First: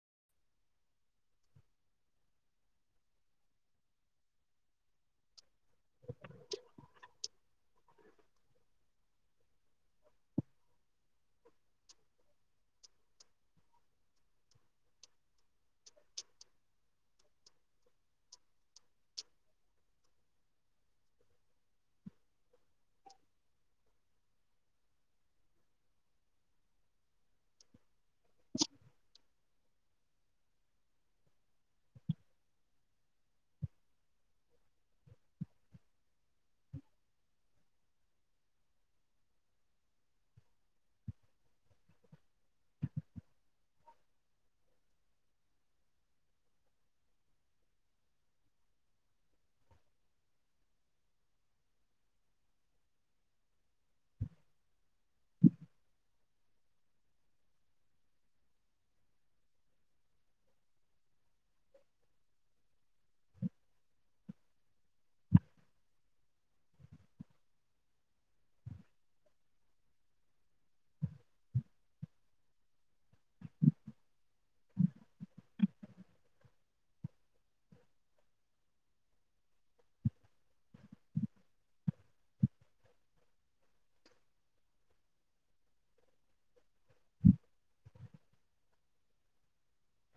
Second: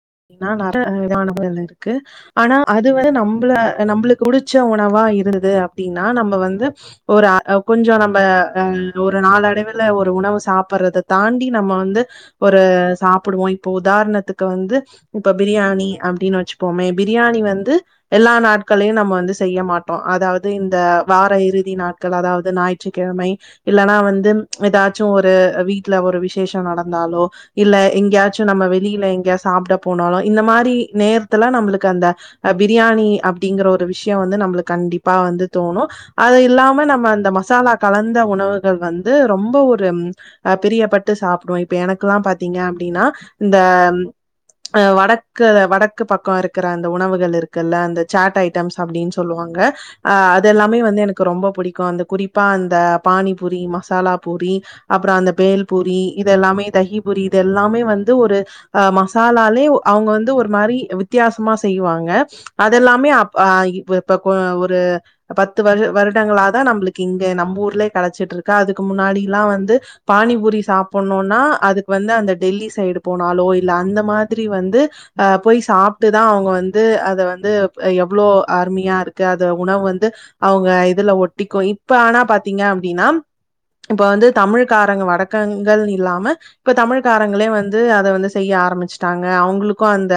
[unintelligible] இருக்கு ஆனா அது வந்து நம்மள நம்மளுக்கு புடிச்ச உணவாயிருது அப்படின்னா நம்ம வந்து ஒரு கொஞ்சம் நம்ம அஹ் ஒரு நாலடைவுல ஒரு உணவு சாப்படுறத தாண்டி நம்ம வந்து ஒரு சாப்புடுவோம் இப்ப உதாரணத்துக்கு வந்து இப்ப பிரியாணி அப்படின்னு வச்சுப்போமே பிரியாணி வந்து எல்லா நாட்களையும் நம்ம வந்து செய்ய மாட்டோம் அதாவது இந்த வார இறுதி நாட்கள் அதாவது ஞாயிற்றுக்கிழமை இல்லலைன்னா வந்து எதாச்சும் ஒரு வீட்டுல ஒரு விசேஷம் நடந்தாலோ இல்ல எங்கேயாச்சும் நம்ம வெளியில எங்கேயா சாப்ட போனாலும் இந்த மாதிரி நேரத்துல நம்மளுக்கு அந்தஹ பிரியாணி அப்டிங்கற ஒரு விஷயம் வந்து நம்மளுக்கு கண்டிப்பா வந்து தோணும் அது இல்லாம நம்ம அந்த மசாலா கலந்த உணவுகள் வந்து ரொம்ப ஒரு அஹ் பிரியப்பட்டு சாப்புடுவோம் இப்ப எனக்குல்லாம் பாத்தீங்க அப்படின்னா இந்த அஹ வடக்கு வடக்கு பக்கம் இருக்கிற அந்த உணவுகள் இருக்குல்ல அந்த சேட் ஐட்டம்ஸ் அப்படின்னு சொல்லுவாங்க அஹ் அது எல்லாமே வந்து எனக்கு ரொம்ப புடிக்கும் அந்த குறிப்பா அந்த பானிபூரி மசாலா பூரி அப்புறம் அந்த பேல் பூரி இது எல்லாமே தகி பூரி இது எல்லாமே வந்து ஒரு அஹ் மசாலாலே அவங்க வந்து ஒரு மாதிரி வித்தியாசமா செய்வாங்க அதெல்லாமே அ இப்ப ஒரு பத்து வரு வருடங்களா தான் நம்மளுக்கு இங்க நம்ம ஊர்லே கெடைச்சிட்டு இருக்க அதுக்கு முன்னாடில்லாம் வந்து பானிபுரி சாப்புடணும்னா அதுக்கு வந்து அந்த டெல்லி சைடு போனாலோ இல்ல அந்த மாதிரி வந்து போய் சாப்ட்டுதான் அவங்க வந்து அத வந்து எவ்வளோ அருமையா இருக்கு அத உணவு வந்து அவங்க இதுல ஒட்டிக்கும் இப்ப ஆனா பாத்தீங்க அப்படின்னா இப்ப வந்து தமிழ்காரங்க வடக்கங்கள் இல்லாம இப்ப தமிழ்காரங்களே வந்து அதை வந்து செய்ய ஆரம்பிச்சு டாங்க அவங்களுக்கும் அந்த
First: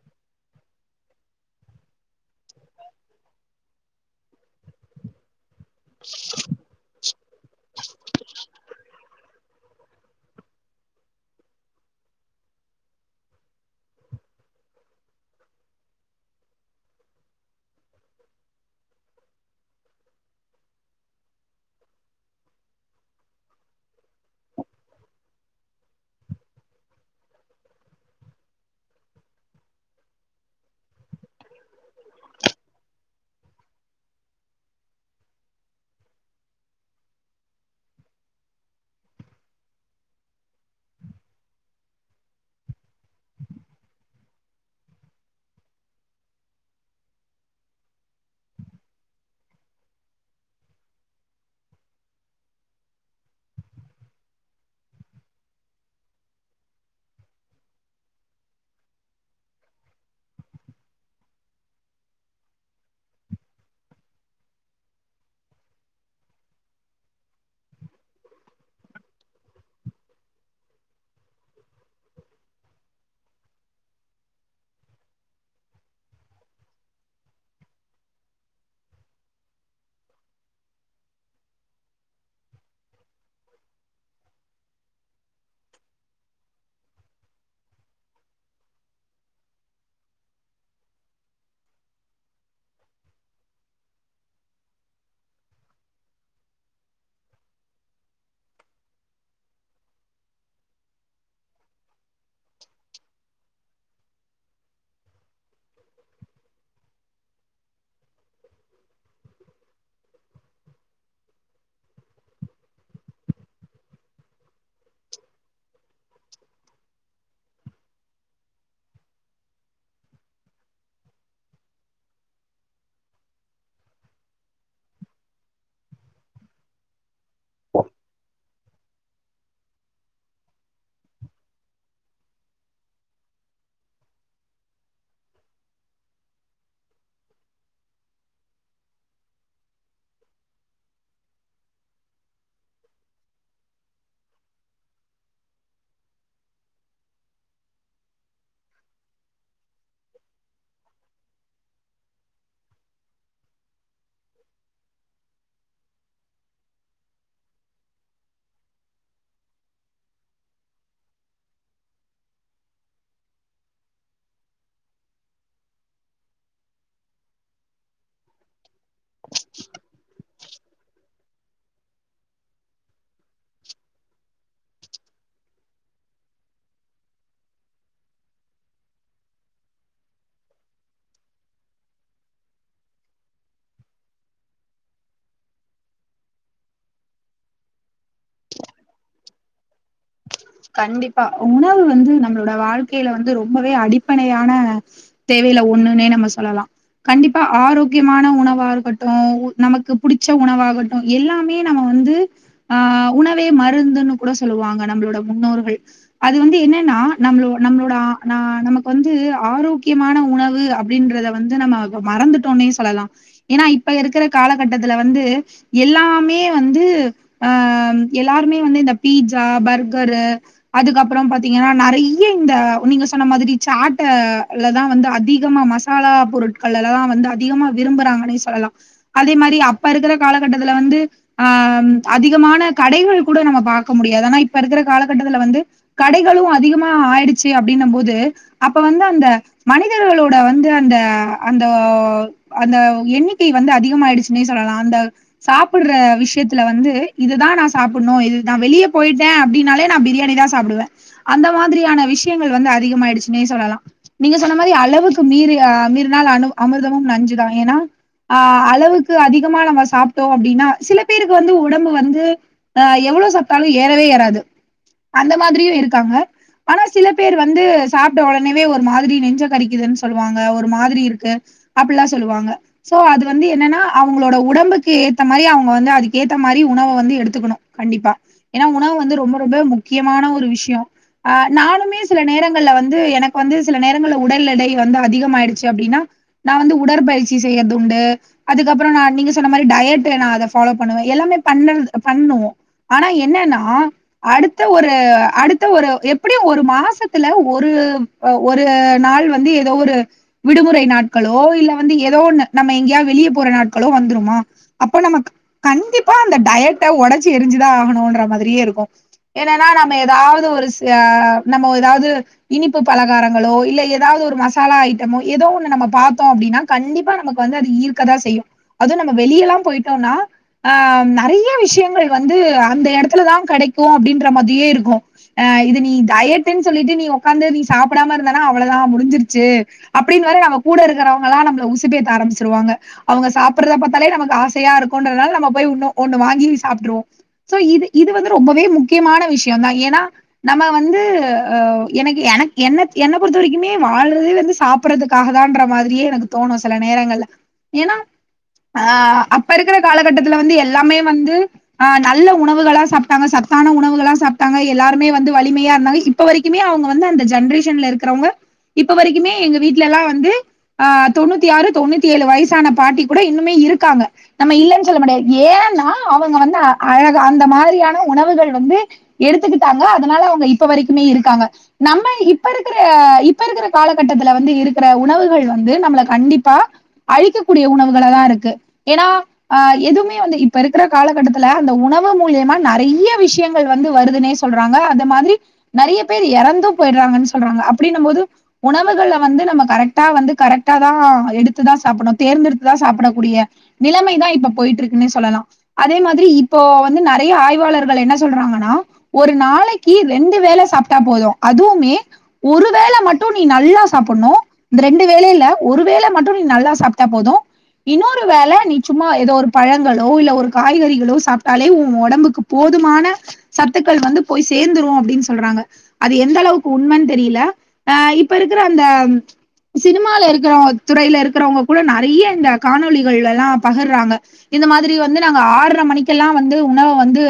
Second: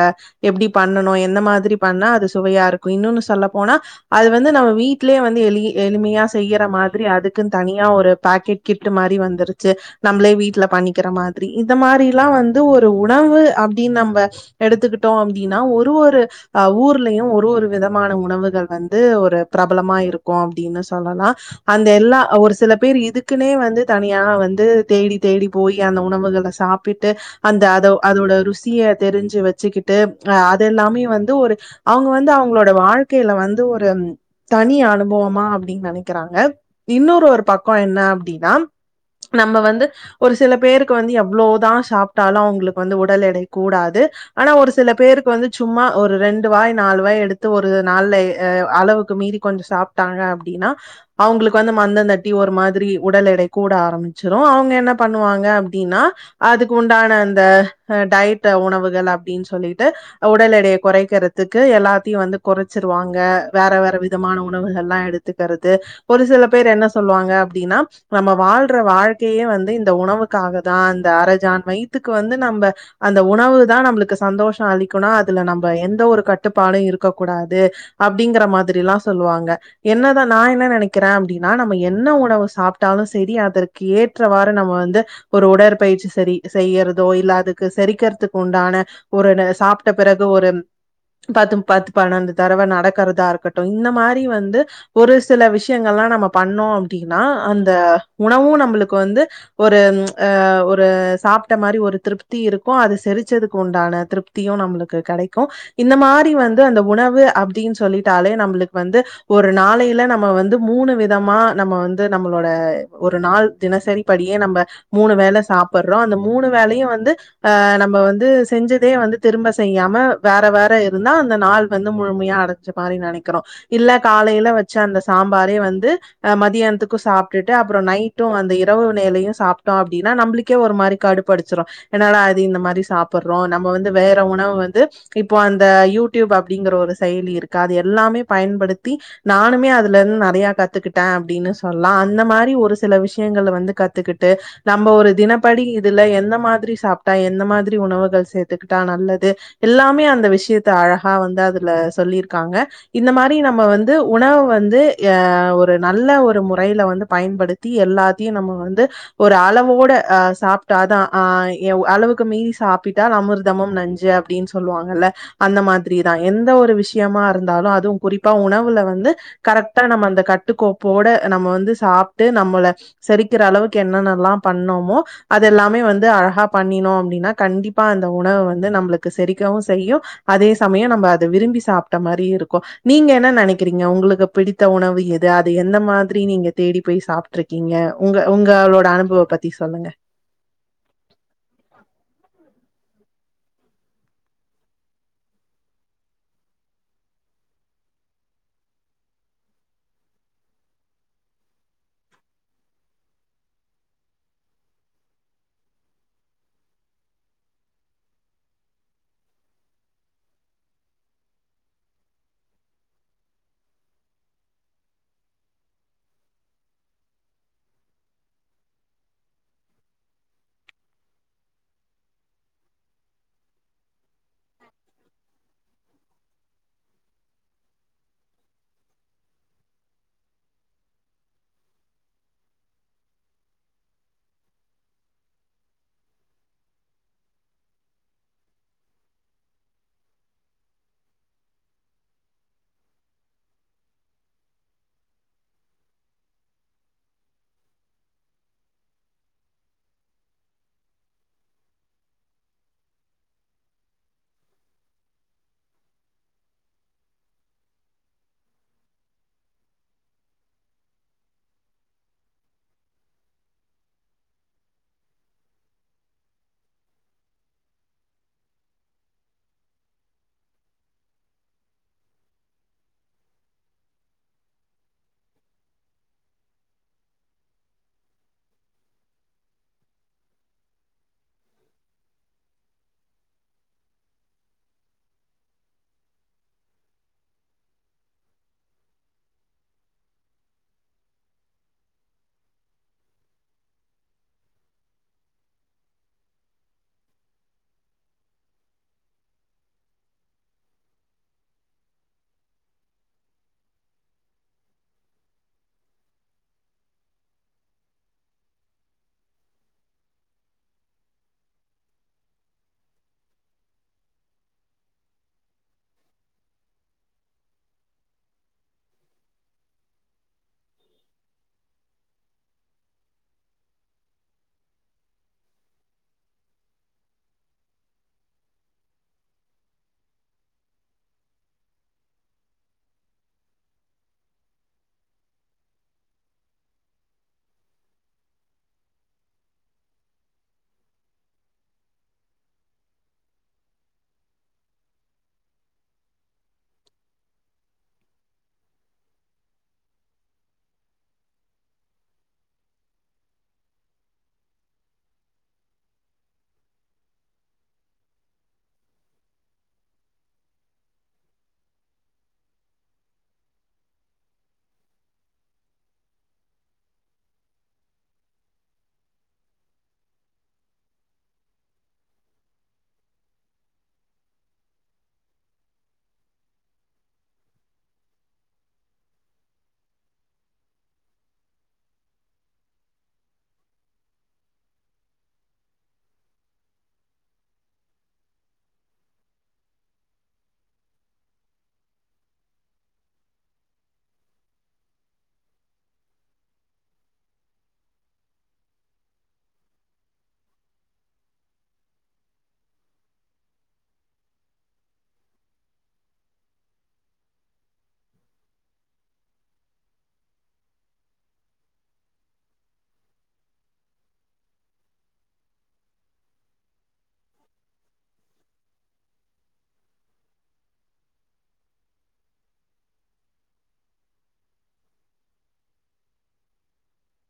எப்படி பண்ணனும் என்ன மாதிரி பண்ணா அது சுவையா இருக்கும் இன்னொன்னு சொல்ல போனா அது வந்து நம்ம வீட்லயே வந்து எள் எளிமையா செய்யற மாரி அதுக் துக்கு தனியா ஒரு பாக்கெட் கிட் மாதிரி வந்துருச்சு நம்மளே வீட்டுல பண்ணிக்கிற மாதிரி இந்த மாரிலாம் வந்து ஒரு உணவு அ ன்னு நம்ப எடுத்துக்கிட்டோம் அப்படின்னா ஒரு ஒரு ஊர்லயும் ஒரு ஒரு விதமான உணவுகள் வந்து ஒரு பிரபலமா இருக்கும் அப்படின்னு சொல்லலாம் அந்த எல்லாம் ஒரு சில பேர் இதுக்குன்னே வந்து தனியா வந்து தேடி தேடி போய் அந்த உணவுகளை சாப்பிட்டு அந்த அத அதோட ருசி தெரிஞ்சு வச்சுக்கிட்டு அஹ் அது எல்லாமே வந்து ஒரு அவங்க வந்து அவங்களோட வாழ்க்கையில வந்து ஒரு தனி அனுபவமா அப்படின்னு நெனைக்கிறாங்க இன்னொரு ஒரு பக்கம் என்ன அப்டின்னா நம்ம வந்து ஒரு சில பேருக்கு வந்து எவ்ளோதான் சாப்ட்டாலும் அவங்களுக்கு வந்து உடல் எடை கூடாது ஆனா ஒரு சில பேருக்கு வந்து சும்மா ஒரு ரெண்டு வாய் நாலு வாய் எடுத்து ஒரு நால்லே அளவுக்கு மீறி கொஞ்சம் சாப்ட்டாங்க அப்புடின்னா அவங்களுக்கு வந்து மந்தந்தட்டி ஒரு மாதிரி உடல் எடை கூட ஆரம்பிச்சிடும் அவங்க என்ன பண்ணுவாங்க அப்புடின்னா அதுக்கு உண்டான அந்த டயட் ன்ற உணவுகள் அப்படின்னு சொல்லிட்டு உடல் எடையை குறைக்கிறதுக்கு எல்லாத்தையும் வந்து குறைச்சிருவாங்க வேற வேற விதமான உணவுகள் எல்லாம் எடுத்துக்கிறது ஒரு சில பேர் என்ன சொல்லுவாங்க அப்புடின்னா நம்ம வாழ்ற வாழ்க்கையே வந்து இந்த உணவுக்காக தான் இந்த அரஜான் வயித்துக்கு வந்து நம்ம அந்த உணவு தான் நம்மளுக்கு சந்தோஷம் அளிக்குனா அதுல நம்ம எந்த ஒரு கட்டுப்பாடும் இருக்க கூடாது அப்படிங்கிற மாதிரில்லாம் சொல்லுவாங்க என்னதான் நான் என்ன நெனைக்கிறேன் அப்படின்னா நம்ம என்ன உணவு சாப்பிட்டாலும் சரி அதற்கு ஏற்றவாறு நம்ம வந்து ஒரு உடற்பயிற்சி சரி செய்யறதோ இல்ல அது செரிக்கிறதுக்கு உண்டான ஒரு சாப்ட்ட பிறகு ஒரு பத்து பத்து பன்னண்டு தடவ நடக்கிறதா இருக்கட்டும் இந்த மாதிரி வந்து ஒரு சில விஷயங்கள்லாம் நம்ம பண்ணோம் அப்படின்னா அந்த உணவும் நம்மளுக்கு வந்து ஒரு அஹ ஒரு சாப்ட்ட மாதிரி ஒரு திருப் திருப்தி இருக்கும் அது செரிச்சதுக்கு உண்டான திருப்தியும் நம்மளுக்கு கிடைக்கும் இந்த மாதிரி வந்து அந்த உணவு அப்படின்னு சொல்லிட்டாலே நம்மளுக்கு வந்து ஒரு நாளையில நம்ம வந்து மூணு விதமா நம்ம வந்து நம்மளோட ஒரு நாள் தினசரிப்படியே நம்ம மூணு வேலை சாப்பிடுறோம் அந்த மூணு வேலையும் வந்து அஹ் நம்ம வந்து செஞ்சதே வந்து திரும்ப செய்யாம வேற வேற இருந்தா அந்த நாள் வந்து முழுமையா அடைஞ்ச மாதிரி நெனைக்கிறோம் இல்ல காலையில வச்ச அந்த சாம்பாரே வந்து அஹ் மதியானத்துக்கும் சாப்ட்டுட்டு அப்புறம் நைட்டும் அந்த இரவு நிலையும் சாப்ட்டோம் அப்டின்னா நம்மளுக்கே ஒரு மாதிரி கடுப்பு அடிச்சிடும் என்னால அது இந்த மாதிரி சாப்பிடுறோம் நம்ம வந்து வேற உணவு வந்து இப்போ அந்த யூடியூப் அப்படிங்கிற ஒரு செயலி இருக்கா அது எல்லாமே பயன்படுத்தி நானுமே அதுல இருந்து நிறைய கத்துக்கிட்டேன் அப்படின்னு சொல்லாம் அந்த மாதிரி ஒரு சில விஷயங்கள் வந்து கத்துக்கிட்டு நம்ம ஒரு தினப்படி இதுல எந்த மாதிரி சாப்புட்டா எந்த மாதிரி உணவுகள் சேத்துக்கிட்டா நல்லது எல்லாமே அந்த விஷயத்தை அழகா வந்து அதுல சொல்லியிருக்காங்க இந்த மாதிரி நம்ம வந்து உணவு வந்து ஆஹ் ஒரு நல்ல ஒரு முறையில வந்து பயன்படுத்தி எல்லாத்தையும் நம்ம வந்து ஒரு அளவோட அஹ் சாப்ட்டாதான் ஆஹ் அளவுக்கு மீறி சாப்பிட்டால் அமிர்தமும் நஞ்சு அப்படின்னு சொல்லுவாங்கல்ல அந்த மாதிரிதான் எந்த ஒரு விஷயமா இருந்தாலும் அதுவும் குறிப்பா உணவுல வந்து வந்து கரெக்ட்டா நம்ம அந்த கட்டுக்கோப்போட நம்ம வந்து சாப் நம்மளை செரிக்கிற அளவுக்கு என்னென்னல்லாம் பண்ணோமோ அதயெல்லாமே வந்து அழகா பண்ணினோம் அப்படின்னா கண்டிப்பா அந்த உணவு வந்து நம்மளுக்கு செரிக்கவும் செய்யும் அதே சமயம் நம்ம அதை விரும்பி சாப்ட்ட மாதிரி இருக்கும் நீங்க என்ன நெனைக்கிறீங்க உங்களுக்கு பிடித்த உணவு எது அது எந்த மாதிரி நீங்க தேடி போய் சாப்ட்ருக்கீங்க உங்க உங்களோட அனுபவ பத்தி சொல்லுங்க கண்டிப் ப்ப உணவு வந்து நம்மளோட வாழ் யில வந்து ரொம்பவே அடிப்படையான தேவையில ஒண்ணுனே நம்ம சொல்லலாம் கண்டிப்பா ஆரோக்கியமான உணவாருக்கட்டும் நமக்கு புடிச்ச உணவாகட்டும் எல்லாமே நம்ம வந்து ஆஹ் உணவே மருந்துன்னு கூட சொல்லுவாங்க நம்மளோட முன்னோர்கள் அது வந்து என்னன்னா நம்மளோ நம்மளோட நமக்கு வந்து ஆரோக்கியமான உணவு அப்புடின்றத வந்து நம்ம மறந்துட்டோனே சொல்லலாம் ஏன்னா இப்ப இருக்கிற காலகட்டத்துல வந்து எல்லாமே வந்து ஆஹ் எல்லாருமே வந்து இந்த பீட்சா பர்க் கரு அதுக்கப்புறம் பாத்தீங்கன்னா நிறைய இந்த நீங்க சொன்ன மாதிரி சாட்ட லதான் வந்து அதிகமா மசாலா பொருட்கள்லாம் வந்து அதிகமா விரும்புறாங்கன்னே சொல்லலாம் அதே மாதிரி அப்ப இருக்கிற காலகட்டத்துல வந்து ஆஹ் அதிகமான கடைகள் கூட நம்ம பாக்க முடியாது ஆனா இப்ப இருக்கிற காலகட்டத்துல வந்து கடைகளும் அதிகமா ஆயிடுச்சு அப்புடின்ன போது அப்ப வந்து அந்த மனிதர்களோட வந்து அந்த அந்த அந்த எண்ணிக்கை வந்து அதிக ஆயிடுச்சுன்னே சொல்லலாம் அந்த சாப்புடுற விஷயத்துல வந்து இதுதான் நான் சாப்புடணும் இது நான் வெளியே போயிட்டு டேன் அப்படினாலே நான் பிரியாணி தான் சாப்புடுவேன் அந்த மாதிரியான விஷயங்கள் வந்து அதிகமாயிடுச்சுன்னே சொல்லலாம் நீங்க சொன்ன மாதிரி அளவுக்கு மீ்றி மீறினாள் அ அமிர்தமும் நஞ்சுதான் ஏன்னா அஹ் அளவுக்கு அதிகமா நம்ம சாப்புட்டோம் அப்படின்னா சில பேருக்கு வந்து உடம்பு வந்து ஆஹ் எவ்வளோ சாப்புட்டாலும் ஏ ஏறவே ஏறாது அந்த மாதிரியும் இருக்காங்க ஆனா சில பேர் வந்து சாப்புட்ட உடனேவே ஒரு மாதிரி நெஞ்ச கறிக்குதுன்னு சொல்லுவாங்க ஒரு மாதிரி இருக்கு அப்படில்லாம் சொல்லுவாங்க சோ அது வந்து என்னன்னா அவங்களோட உடம்புக்கு ஏத்த மாதிரி அவங்க வந்து அதுக்கு ஏத்த மாதிரி உணவை வந்து எடுத்துக்கணும் கண்டிப்பா ஏன்னா உணவு வந்து ரொம்ப ரொம்ப முக்கியமான ஒரு விஷயம் ஆஹ் நானுமே சில நேரங்கள்ல வந்து எனக்கு வந்து சில நேரங்கள்ல உடல் எடை வந்து அதிகம் ஆயிடுச்சு அப்படின்னா நான் வந்து உடற்பயிற்சி செய்யறது உண்டு அதுக்கப்புறம் நான் நீங்க சொன்ன மாதிரி டயட் நான் அதை ஃபாலோ பண்ணுவேன் எல்லாமே பண்ண பண்ணுவோ ஆனா இப்டி என்னன்னா அடுத்த ஒரு அடுத்த ஒரு எப்படியும் ஒரு மாசத்துல ஒரு ஒரு நாள் வந்து ஏதோ ஒரு விடுமுறை நாட்களோ இல்ல வந்து ஏதோவொன்னு நம்ம எங்கேயாவது வெளியே போற நாட்களோ வந்துருமா அப்போ நம்ம கண்டிப்பா அந்த டயட்ட உடச்சு எரிஞ்சுதான் ஆகணும் ட்ட மாதிரியேருக்கும் என்னென்ன நாம எதாவது ஒரு சிஆஹ் நம ஏதாவது இனிப்பு பலகாரங்களோ இல்ல ஏதாவது ஒரு மசாலா ஐட்டமோ ஏதோவொன்னு நம்ம பாத்தோம் அப்டின்னா கண்டிப்பா நமக்கு வந்து அது ஈர்க்கதான் செய்யும் அது நம்ம வெளியல்லாம் போயிட்டோம்னா ஆஹ் நெறைய விஷயங்கள் வந்து அந்த இடத்து த்துல தான் கிடைக்கும் அப்படின்ற மாதிரியே இருக்கும் அஹ் இது நீ டயட்டுன்னு சொல்லிட்டு நீ உக்காந்து நீ சாப்பிடாம இருந்தானா அவ்ளதான் முடிஞ்சிருச்சு அப்படின்னு வர நம்ம கூட இருக்கிறவங்க எல்லாம் நம்மள உசுப்பேத்த ஆரம்பிச்சிருவங்க அவங்க சாப்பிறத பாத்தாலே நமக்கு ஆசையா இருக்கும்ன்றதுனால நம்ம போய் ஒன்னு ஒண்ணு வாங்கி சாப்புடுருவோம் சோ இது இது வந்து ரொம்பவே முக்கியமான விஷயம் தான் ஏன்னா நம்ம வந்துஹ எனக்கு எனக்கு என்ன என்னை பொறுத்த வரைக்குமே வாழ்றதே வந்து சாப்பிடறதுக்காகதான்ற மாதிரியே எனக்கு தோணும் சில நேரங்கள்ல ஏன்னா அஹ் அப்ப இருக்கிற காலகட்டத்துல வந்து எல்லாமே வந்து ஆஹ் நல்ல உணவுகளா சாப்டாங்க சத்தான உணவுகளா சாப்டாங்க எல்லாருமே வந்து வலிமையாயிருந்தாங்க இப்பவரைக்குமே அவங்கவந்து அந்த ஜென்ரேஷன் இருக்கவங்க இப்பவரைக்குமே எங்க வீட்டுல வந்து ஆஹ் தொண்ணுத்தியாறு தொண்ணுத்தியேழு வயசான பாட்டிகூடஇன்னுமே இருக்காங்க நம்ம இல்லனு சொல்லமுடியாது ஏன்னா அவங்க வந்து அ அழகா அந்தமாதிரி ஹெல்த்தியான உணவுகள் வந்து எடுத்துக்கிட்டாங்க அதனால அவங்க இப்ப வரைக்குமே இருக்காங்க நம்ம இப்ப இருக்கிற இப்ப இருக்கிற காலகட்டத்துல வந்து இருக்கிற உணவுகள் வந்து நம்மள கண்டிப்பா அழிக்கக்கூடிய உணவுகள தான் இருக்கு ஏன்னா ஹ எதுவுமே வந்து இப்ப இருக்கிற காலகட்டத்துல அந்த உணவு மூலியமா நெறைய விஷயங்கள் வந்து வருதுன்னே சொல்றாங்க அந்த மாதிரி நெறைய பேர் இறந்து போயிடுறாங்கன்னு சொல்றாங்க அப்படினும் போது உணவுகள்ல வந்து நம்ம கரெக்ட வந்து கரெக்டாத தான் எடுத்துதான் சாப்புடும் தேர்ந்தெடுத்துதான் சாப்புடக்கூடிய நிலைமைதான் இப்ப போயிட்டு இருக்குன்னே சொல்லலாம் அதே மாதிரி இப்போ வந்து நிறைய ஆய்வு ஆய்வாளர்கள் என்ன சொல்றாங்கன்னா ஒரு நாளைக்கு ரெண்டு வேலை சாப்ட்டா போதும் அதுவுமே ஒரு வேளை மட்டும் நீ நல்லா சாப்டனும் இந்த ரெண்டு வேளைல ஒரு வேளை மட்டும் நீ நல்லா சாப்ட்டா போதும் இன்னொரு வேலை நீ சும்மா ஏதோ ஒரு பழங்களோ இல்ல ஒரு காய்கறிகளோ சாப்ட்டாலே உ உடம்புக்கு போதுமான சத்துக்கள் வந்து போய் சேர்ந்துரும் அப்படின்னு சொல்றாங்க அது எந்த அளவுக்கு உண்மைன்னு தெரியல ஆஹ் இப்ப இருக்கிற அந்த சினிமாலா இருக்கிற துறையில இருக்கிறவங்க கூட நிறைய இந்த காணொலிகள் எல்லாம் பகர்றாங்க இந்த மாதிரி வந்து நாங்க ஆறரை மணிக்கெல்லாம் வந்து உணவை வந்து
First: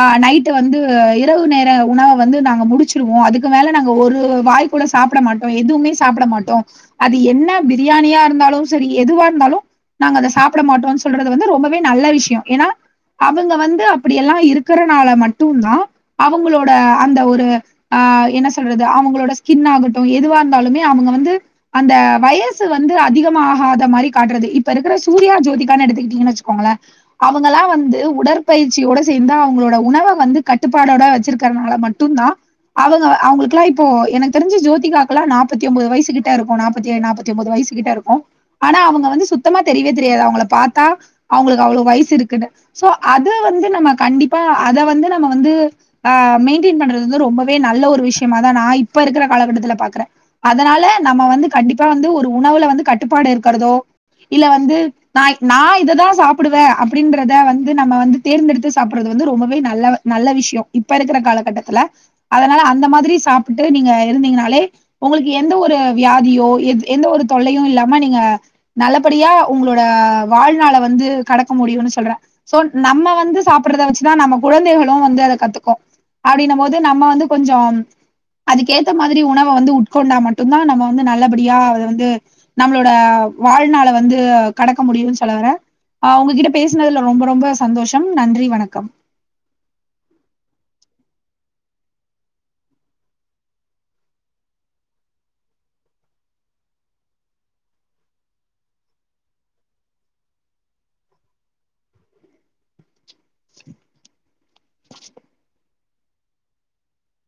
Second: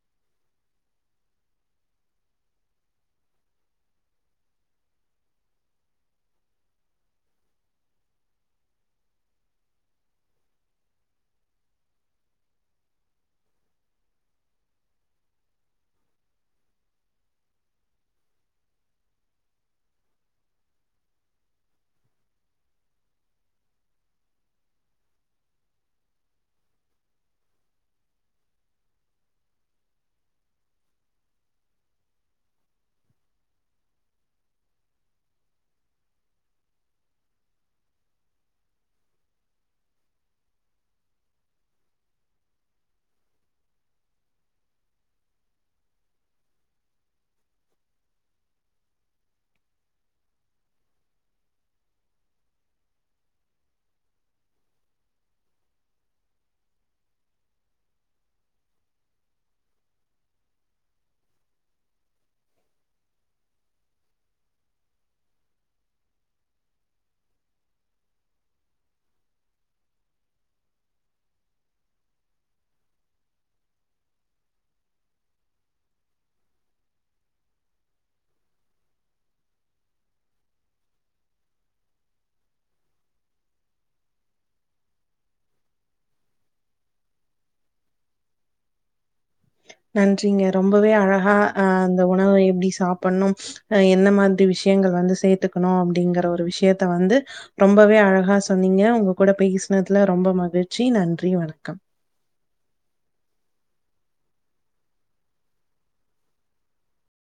ஆஹ் நைட் வந்து இரவு நேர உணவை வந்து நாங்க முடிச்சிருவோம் அதுக்கு மேல நாங்க ஒரு வாய் கூட சாப்பிட மாட்டோம் எதுமே சாப்பிட மாட்டோம் அது என்ன பிரியாணியா இருந்தாலும் சரி எதுவா இருந்தாலும் நாங்க அதை சாப்பிட மாட்டோம்னு சொல்றது வந்து ரொம்பவே நல்ல விஷயம் ஏன்னா அவங்க வந்து அப்படிய எல்லாம் இருக்கு இருக்கறனால மட்டும்தான் அவங்களோட அந்த ஒரு ஆஹ் என்ன சொல்றது அவங்களோட ஸ்கின் ஆகட்டும் எதுவா இருந்தாலுமே அவங்க வந்து அந்த வயசு வந்து அதிகமாகாத மாரி காட்டுறது இப்ப இருக்கிற சூர்யா ஜோதிகான்னு எடுத்துக்கிட்டீங்க வச்சக்கோங்களே அவங்க எல்லாம் வந்து உடற்பயிற்சியோட சேந்த அவங் உங்களோட உணவ வந்து கட்டுப்பாடோட வச்சிருக்கனால மட்டும் தான் அவங்க அவங்களுக்குல்லாம் இப்போ எனக்கு தெரிஞ்சு ஜோதிகாகுலாம் நாப்பத்தியோன்பது வயசு கிட்ட இருக்கும் நப்பதியே நாப்பாத்தியொன்பது வயசு கிட்ட இருக்கும் ஆனா அவங்க வந்து சுத்தமா தெரியவே தெரியாது அவங்களா பாத்தா அவங்களுக்கு அவளோ வயசு இருக்குனு சோ அது வந்து நம்ம கண்டிப்ப அத வந்து நம்ம வந்து மெயின்டெின் பண்றது வந்து ரொம்பவே நல்ல ஒரு விஷயமா தான் நான் இப்ப இருக்கிற காலகட்டத்துல பாக்குறேன் அதனால நம்ம வந்து கண்டிப்பா வந்து ஒரு உணவுல வந்து கட்டுப்பாடு இருக்கிறதோ இல்ல வந்து நான் இததான் சாப்பிடுவேன் அப்படின்றத வந்து நம்ம வந்து தேர்ந்தெடுத்துசாப்பிடனும் நல்ல விஷயம் இப்ப இருக்கிற காலகட்டத்துல அதனால அந்த மாதிரி சாப்பிட்டு நீங்க இருந்தீங்கனாலே உங்களுக்கு எந்த ஒரு வியாதியோ எந்த ஒரு தொல்லையும் இல்லாம நீங்க நல்லபடியா உங்களோட வாழ்நள வந்து கடக்க முடியும் சொல்றேன் நம்ம வந்து சாப்பிட வச்சுதான் நம்ம குழந்தைகளும் வந்து அத கத்துக்கும் அப்படின போது நம்ம வந்து கொஞ்சம் அதுக்கேத்த மாதிரி உணவை வந்து உட்கொண்டா மட்டும் தான் நம்ம வந்து நல்லபடியா அத வந்து நம்மளோட வாழ்நாள வந்து கடக்க முடியும்னு சொல்ல வறே உங்ககிட்ட பேசினதுல ரொம்ப ரொம்ப சந்தோஷம் நன்றி வணக்கம் நன்றிங்க ரொம்பவே அழகா அ அந்த உணவை எப்படி சாப்பிடணும் என்ன மாதிரி விஷயங்கள் வந்து சேர்த்துக்கணும் அப்படிங்கற ஒரு விஷயத்த வந்து ரொம்பவே அழகா சொன்னீங்க உங்க கூட பேசுனதுல ரொம்ப மகிழ்ச்சி நன்றி வணக்கம்